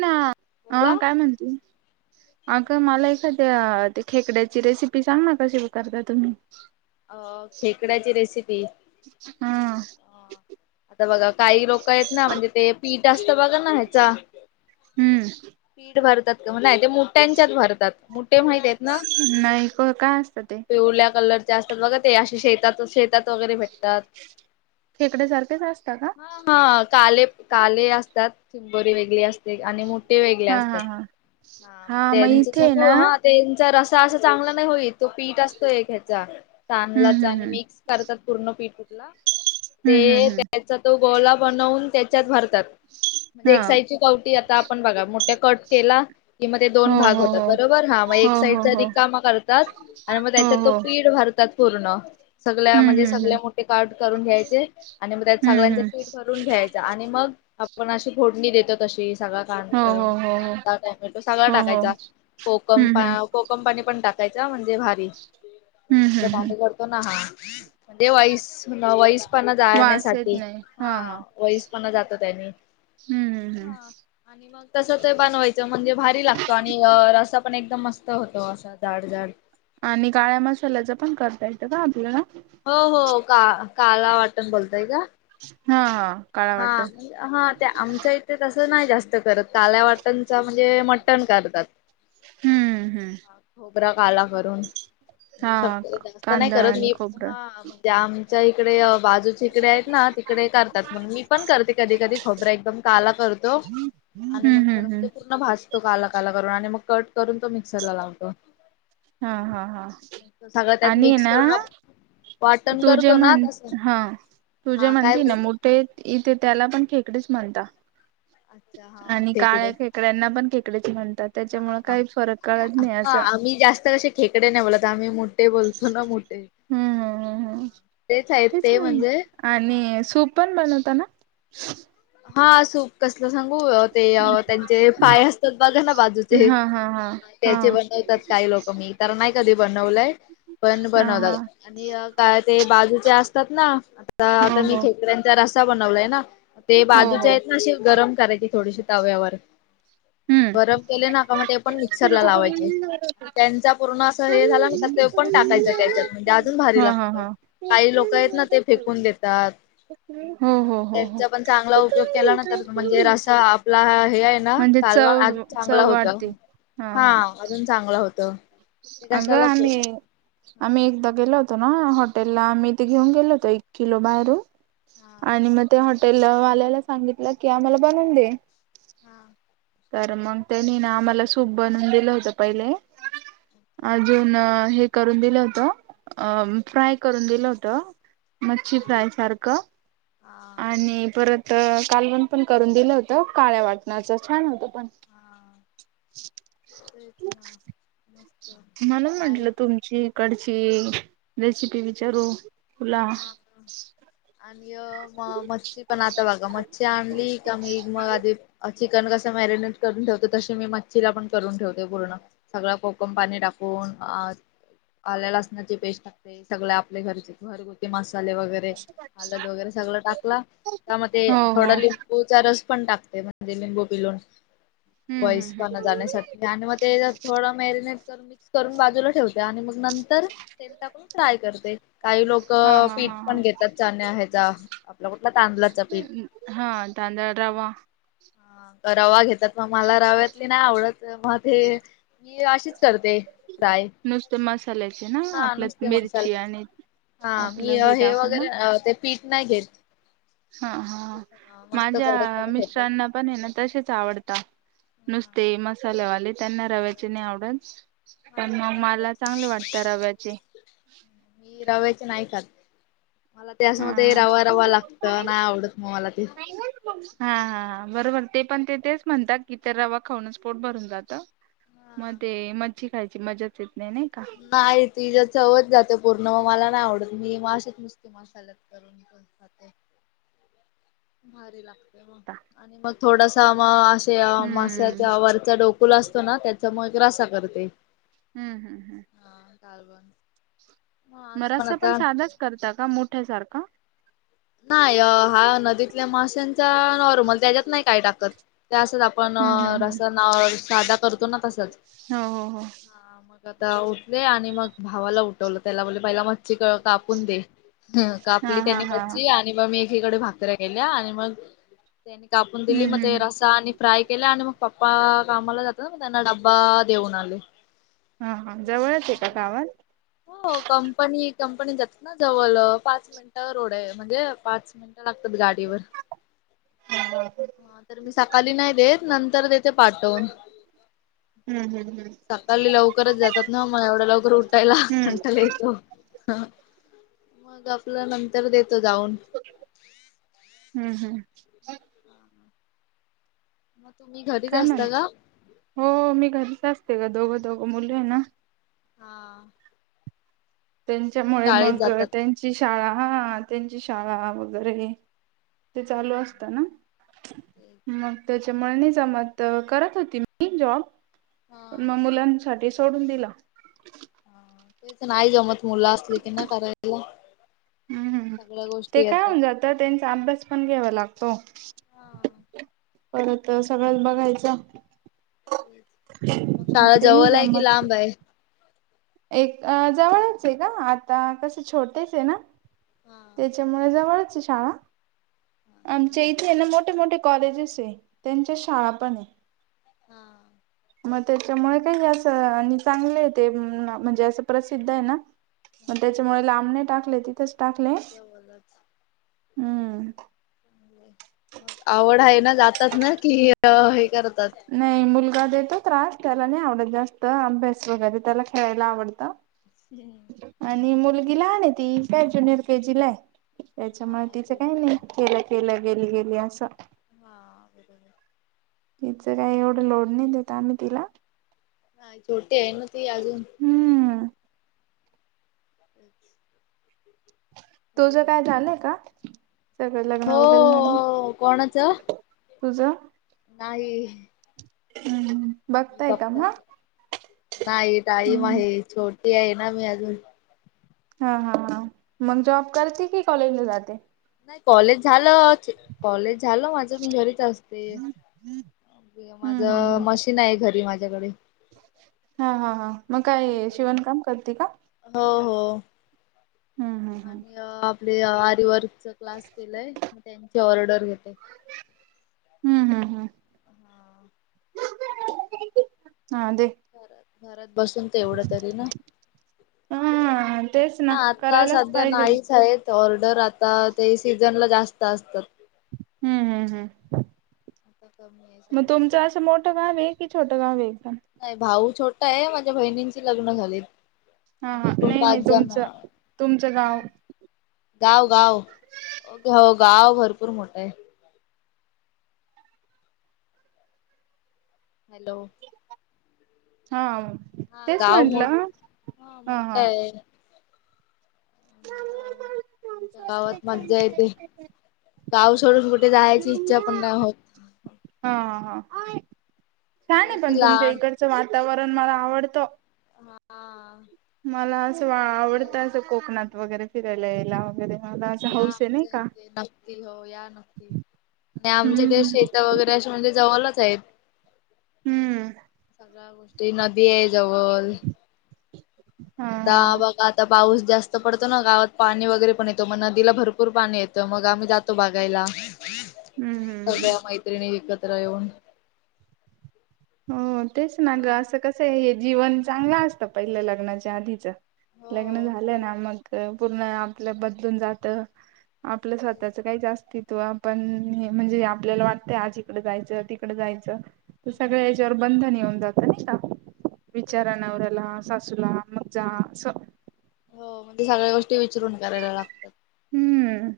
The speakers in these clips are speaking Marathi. ना हा बोला काय म्हणती अग मला एखाद्या त्या खेकड्याची रेसिपी सांग ना कशी ग करता तुम्ही. अ खेकड्याची रेसिपी हा आता बघा काही लोक आहेत ना ते म्हणजे ते पीठ असतं बघा ना ह्याचा हम्म पीठ भरतात नाही ते मोठ्यांच्यात भरतात. मोठे माहित आहेत ना नाही काय असतं ते पिवल्या कलर जास्त बघा ते अशी शेतात शेतात वगैरे भेट. खेकड्या सारखं ह हा काले काले असतात चिंबोरी वेगळी असते आणि मो ते वेगळे हा असतात हा हा हा मग त्यांच इथे ना सागुं त्यांच रस्सा असा चांगला नाही होई तो पीठ असतोय ह्याचा हम्म तांदलाचा आणि हम्म मिक्स करतात पूर्ण पीठ. हम्म हम्म ते हम्म हम्म त्याचा तो गोला बनवून त्याच्यात भरतात. म्हणजे हा एक साइजची कवटी आता आपण बघा मोठ्या कट केला. कि मग ते दोन हो भाग हो होतात हो बरोबर हा मग एक हो साइडचा हो हो रिकामा कर हो हो पूर्ण सगळ्या हम्म म्हणजे हम्म हम्म सगळ्या मोठे कार्ड करून घ्यायचे आणि मग त्यात हम्म सगळ्यांच हम्म पीठ भरून घ्यायचं आणि मग आपण अशी फोडणी देतो तशी सगळा हो हो हो कांदा टोमॅटो सगळा हो हो हो टाकायचा कोकम हम्म पा हम्म कोकम पाणी पण टाकायचा म्हणजे भारी हम्म तुमचं हम्म हम्म पाणी करतो ना हा म्हणजे वाईस वईस पणा वास येत जाण्यासाठी नाही हा वईस पणा जातो त्यांनी हम्म हम्म हम्म. तस ते बनवायचं म्हणजे भारी लागतो आणि रसा पण एकदम मस्त होतो असा जाड जाड आणि काळ्या मसाल्याच पण करता येतं का आपल्याला हो हो का काला वाटण बोलताय का हा काळा वाटण हा हा ते आमच्या इथे तस नाही जास्त करत काल्या वाटणचा म्हणजे मटण करतात हम्म हम्म खोबरा काला करून म्हणजे हा शक्यतो जास्त नाही कांदा करत आणि मी खोबरं म्हणजे आम च्या इकडे बाजूचे ईकडे आहेत ना तिकडे करतात मग मी पण करते कधी कधी खोबरं एकदम काला करतो आणि मग हम्म तर हम्म मग हम्म ते पूर्ण भाजतो तो काला काला करून आणि मग कट करून तो मिक्सरला लावतो हा हा हा सगळं त्यात आणि ये मिक्स ना करून आपण वाटण तु जे करतो ना म्हण तसं हा तु जे हा काय म्हणते ना बोलते मोठे इथे त्याला पण खेकडीच म्हणता अच्छा हा आणि खेकडे काळ्या खेकड्यांना पण खेकडेच म्हणतात हा त्याच्यामुळे हा काही फरक कळत नाही हा असं आम्ही जास्त कसे खेकडे नाही बोलत आम्ही मोठे बोलतो ना मोठे हम्म हम् हम् हम् आहेत तेच ते म्हणजे ना आणि हा सूप पण बनवताना [inaudible] हा सूप कसलं सांगू ते त्यांचे पाय असतात बघा ना बाजूचे हा हा हा हा त्याचे बनवतात काही लोक मी तर नाही कधी बनवलंय पण हा हा बनवतात आणि काय ते बाजू ते असतात ना आता हो आता मी हो खेकड्याचा रसा बनवलाय ना ते हो बाजूच्या हो आहेत ना अशी गरम करायची थोडीशी तव्यावर हम्म गरम केले ना का मग ते पण मिक्सरला लावायचे त्यांचा पूर्ण असं हे झालं ना का ते पण टाकायचं त्याच्यात म्हणजे अजून भारी हा हा लागत हा काही लोक आहेत ना ते फेकून देतात हो हो पण हो त्याचा पण चांगला उपयोग केला ना तर म्हणजे रसा आपला हे आहे ना म्हणजे कालवण चव अजून चांगलं चव होत वाढते हा अजून चांगलं होतं अगं आम्ही हा आम्ही एकदा गेलो होतो ना हॉटेलला मी ते घेऊन गेलो होतो एक किलो बाहेरून हा आणि मग ते हॉ टेलवाल्याला सांगितलं की आम्हाला बनवून दे. [inaudible] तर मग त्यांनी ना आम्हाला सूप बनून दिलं होतं पहिले. अजून हे करून दिलं होत अ फ्राय करून दिलं होत. मच्छी हा फ्राय सारखं. हा आणि परत कालवण पण करून दिलं होत काळ्या वाटणाच छान होत. [inaudible] हा तेच ना मस्त खयला. अ रेसिपी विचारू.. तुला हा हो ह.. मग मच्छी पण आता बघा मच्छी आणली का मी मग आधी.. चिकन कसं मॅरिनेट करून ठेवतो तशी मी मच्छीला पण करून ठेवते पूर्ण सगळं कोकम पाणी टाकू.. आल्या लसण्याच पेस्ट टाकते सगळ आपल्या घरचे घ. मसाले वगैरे हलद वगैरे सगळ टाकला त्यामध्ये हो थोडा लिंबूचा रस.. पण टाकते म्हणजे मेंबू पिलोून. हम्म हम्म वईस हम्म पणा जाण्यासाठी आणि मग ते थोडं मॅरिनेट करून मिक्स. करून बाजूला ठेवते आणि मग नंतर तेल टाकून फ्राय करते काही लोक... हा हा पीठ हा हा पण घेतात चाण्या आहे आपल्या कठ.. हा दांदळ रवा. ह रवा घेतात मग मला रव्यातली नाही आवडत. तर मग ते मी अशीच करते ट्राय.. नुसत मसाल्याचे ना आपल्या मिरची मसाल्याच. आणि.. हा आपलं मी हे टाकून ना वगैरे ते पीठ नाही घेत. हा हा मस्त माझ्या कडक कडक होते. मिस्टरांना पण आहे ना तसेच आवडतात. हा नुसते मसाल्यावाले त्यांना रव्याचे नाही आवडत. मला पण मग नाही मला चांगले रव्याची वाटतं रव्याचे. मी रव्याची नाही का मला त्यासम हा ते रवा रवा लागत नाही आवडत मग मला ते. हा हा बरोबर ते पण ते तेच म्हणतात की ते रवा खाऊनच पोट भरून जातं. म ते मच्छी खायची मजाच येत.. नाही नाही का तु ज चव जात. ते पूर्ण म मला नाही आवडत मी माशीेत नुस्ती मशाल्यात करून खाते. भारी लागते. आणि मग थोडासा मग असे हम्म माशच्या वरचा डोक.. ुल असतो ना त्याचा मगरासा करते. हम्म हम्म हम्म. कारलबनस.. मग रस्ता पण साधाच करता का मोठ्यासारखा. नाही अ हा नदीतल्या माश्यांचा नॉर्मल त्याच्यात नाही काय टाकत. त्या असच आपण हम्म हम्म हम्म रसान साध करतो ना... तसंच. हो हो हो. हा मग आता उठले आणि मग भावाला उठवलं त्याला बोलले पहिला मच्छी कळ कापून दे. हा कापली हा त्यांनी हा हा मच्ी आणि मग मी एकीकडे भाकऱ्या केल्या आणि मग... त्यांनी कापून दिली हम्म मग हम्म ते हम्म रसा आणि फ्राय केला आणि मग.. पप्पा कामाला जातात मग त्यांना डब्बा देऊन आले. हा हा जवळच आहे का गावात. हो कंपनी कंपनी जातात ना जवळ पाच मिनिटं रड आहे म्हणजे पाच मिनिटं लागत. गाडीवर तर मी सकाळी नाही देत. नंतर तेथे पाठवून. हम्म हम्म हम्म सकाळली लवकरच जातात ना मग एवढा लवकर उठायला हम्म कंटाला येतो. ह मग आपल्या नंतर देत हम्म हम्म मग तुम्ही घरीच काय नाही असता का? हो मी घरीच असते ग दोघं दोघ मुले आहे ना हा त्यांच्यामुळे मग त्यांची शाळा हा त्यांची शाळा वगैरे ते चालू असत ना तेच मग त्याच्या मळनी जमत करत होती मी जॉब पण हा मग मुलांसाठी सोडून दिला तेच नाही जमत मुलं असली की नाही करायला हम्म हम सगळ्या ते गोष्टी काय येतात. होऊन जात त्यांचा अभ्यास पण घ्यावा लागतो परत सगळंत बघायचं मग शाळा ते नाही जवळला आहे कि जमत लांब आहे एक जवळच आहे का आता कसे छोडतेच आहे ना हा त्याच्यामुळे जवळच शाळा आमच्या इथे ना मोठे मोठे कॉलेजेस आहे त्यांच्या शाळा पण आहे मग त्याच्यामुळे काही असं आणि चांगले आहे ते म्हणजे असं प्रसिद्ध आहे ना मग त्याच्यामुळे लांबणी टाकले तिथंच टाक आवड आहे ना जात की हे कर नाही मुलगा देतो त्रास त्याला नाही आवडत जास्त अभ्यास वगरे त्याला खेळायला आवडत हम्म. आणि मुलगीला ह ती काय ज्युनियर के जीला त्याच्यामुळे हा तिचं काही छोटी आहे नाही केलं केलं गेली गेली असं हा बरोबर तिचं काही एवढं लोड नाही देत आम्ही तिला नाही छोटे आहे ना ते अजून हम्म अच्छ तुझ काय झालंय का सगळं लग्न वगैरे हो तुझा नाहीय हम्म बघताय का म नाही टाईम आहे छोटी आहे ना मी अजून हा हा हा मग जॉब करते की कॉलेजला जाते नाही कॉलेज झालं कॉलेज झालं माझ मी घरीच असते माझ हम्म हम्म हम्म मशीन आहे घरी माझ्याकडे हा हा हा मग ते काय कर. शिवणकाम करते का हो हो हम्म हम्म हम्म आणि आप आरवर्क क्लास केलाय मग त्यांची ऑर्डर घेते हम्म हम्म हम्म हा दे घरात घरात बसून ते एवढं तरी ना हा तेच ह ना आता करायलाच सध्या पाहिजे नाहीच आहेत ऑर्डर आता ते सीझन ला जास्त असतात हम्म हम्म हम् आता कमी आहे मग सगळं तुमचं असं मोठ भाव आहे कि छट गा वेा नाही भाऊ छोटा आहे माझ्या बहिणींची लग्न झाली हा आ म हा एकूण नाही नाही पाच जण तुमचं तुमचं गाव ह गाव गाव हो गाव भरपूर मोठा आहे हॅलो हा हा तेच गाव मोठ म्हंटलं हा हा तुमच्या गावात मज्जा येते गाव सोडून कुठे जायची इच्छा पण नाही होत हा हा हा छान ते आहे पण कशी तुमच्या लहान इकडचं वातावरण मला आवडतं हा मला असं चांगलं आवडत अस आहे कोकणात वगैरे फिरायला यायला वगैरे मला असं या हौस आहे नाही आमच्या का. इथे नक्ती हो या नक्ती आणि आमच्या ते हम्म शेता वगैरे असे म्हणजे जवळलाच आहेत हम्म सगळ्या गोष्टी नदी आहे जवळ हा आता हा बघा आता पाऊस जास्त पडतो ना गावात पाणी वगैरे पण येतो मग नदीला भरपूर पाणी येतं मग आम्ही जातो बघायला हम्म हम्म. सगळ्या मैत्रिणी एकत्र येऊन हो तेच ना ग असं कसं आहे हे जीवन चांगलं असतं पहिल्या लग्नाच्या आधीच लग्न हो झालं ना मग पूर्ण आपलं बदलून जात आपलं तेच स्वतःचं काही जास्ती तो आपण हे म्हणजे आपल्याला वाटतय आज इकड जायचं तिकड जायचं सगळ हो याच्यावर बंधन होऊन जात आणि का तेच. विचारांनावरला सासूला मज्जा अस हो मणज ते सगळ्या गोष्टी विचरून करायला लागतात हम्म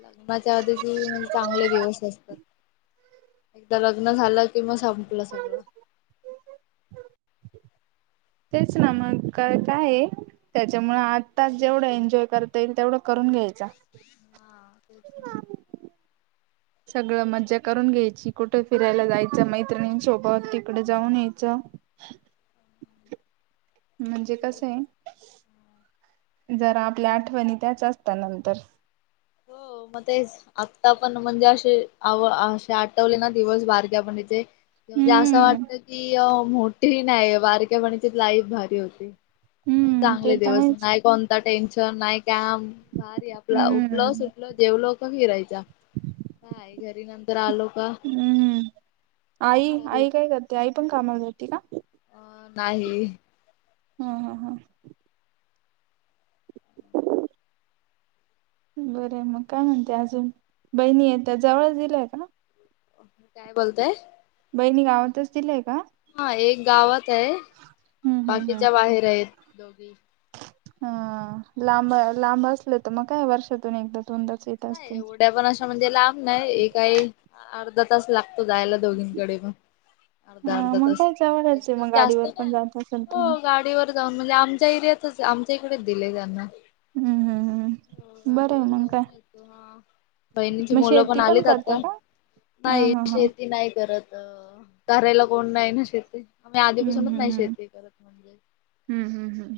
लग्नाच्या आधीचे म्हणजे चांगले दिवस असतात एकदा लग्न झालं कि म संपलं सगळं तेच ना मग का काय त्याच्यामुळे आत्ताच जेवढं एन्जॉय करता येईल तेवढं कर घ्यायचा हा तेच नाही सगळं मजा करून घ्यायची कुठे फिरायला जायचं मैत्रिणीं सोभत जाऊन यायचं [inaudible] म्हणजे कस ना आहे जरा आप आपल्या आठवणी त्याच असत नंतर हो मग ते आत्ता पण म्हणजे असे आव असे आठवले ना दिवस बारग्या पण जे म्हणजे असं हम्म वाटत की मोठीही नाही बारक्यापणीची लाईफ भारी होती हम्म ते चांगले तर दिवस आहेच नाही कोणता टेन्शन नाही काम भारी आपला सुटलं हम्म सुटलं देवल का फिरायच काय घरी नंतर आलो का हम्म म्हणजे आई भारी आई काय करते आई पण कामाला जाते का अ नाही हम् हम् हम् बरं मग काय म्हणते अजून बहिणी येत जवळच दिलाय का मी काय बोलतय बहिणी गावातच दिलीय का हा एक गावात आहे हम्म हम्म हम्म. बाकीच्या बाहेर आहेत दोघी हा लांब लांब असल तर मग काय वर्षातून एकदा दोनदाच येत नाही असतील. एवढ्या पण अशा म्हणजे लांब नाही हे काही अर्धा तास लाग तो जायला दोघींकडे पण अर्धा हा अर्धा मग तास काय जवळच आहे एकदम मग जास्त गाडीवर ना पण जात असेल तुम्ही. हो गाडीवर जाऊन म्हणजे आमच्या एरियातच आमच्या इकडेच दिले त्यांना हम्म हम्म हम्म बरं आहे मग काय बहिणींची मग मुलं पण शेती आलीत करता आता का? हा नाही हा हा. शेती नाही करत अ कराायला कोण नाही ना शेती आम्ही आधीपासूनच हम्म हम्म नाही शेेत हम्म करत म्हणजे हम्म हम्म हम्म.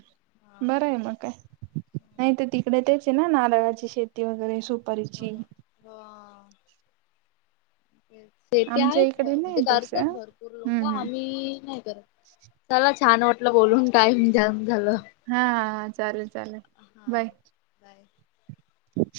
बरं हा आहे मग काय नाही तर तिकडे तेच आहे ना नारळाची शेती वगैरे हो. सुपारीची ते ते आमच्या आहेत इकडे म्हणजे नाही तसं. करतात भरपूर हम्म लोक हम्म आम्ही नाही करत. चला छान वाटलं बोलून टाईम द्या. हा हा हा चालेल चालेल हा बाय. बाय. हम्.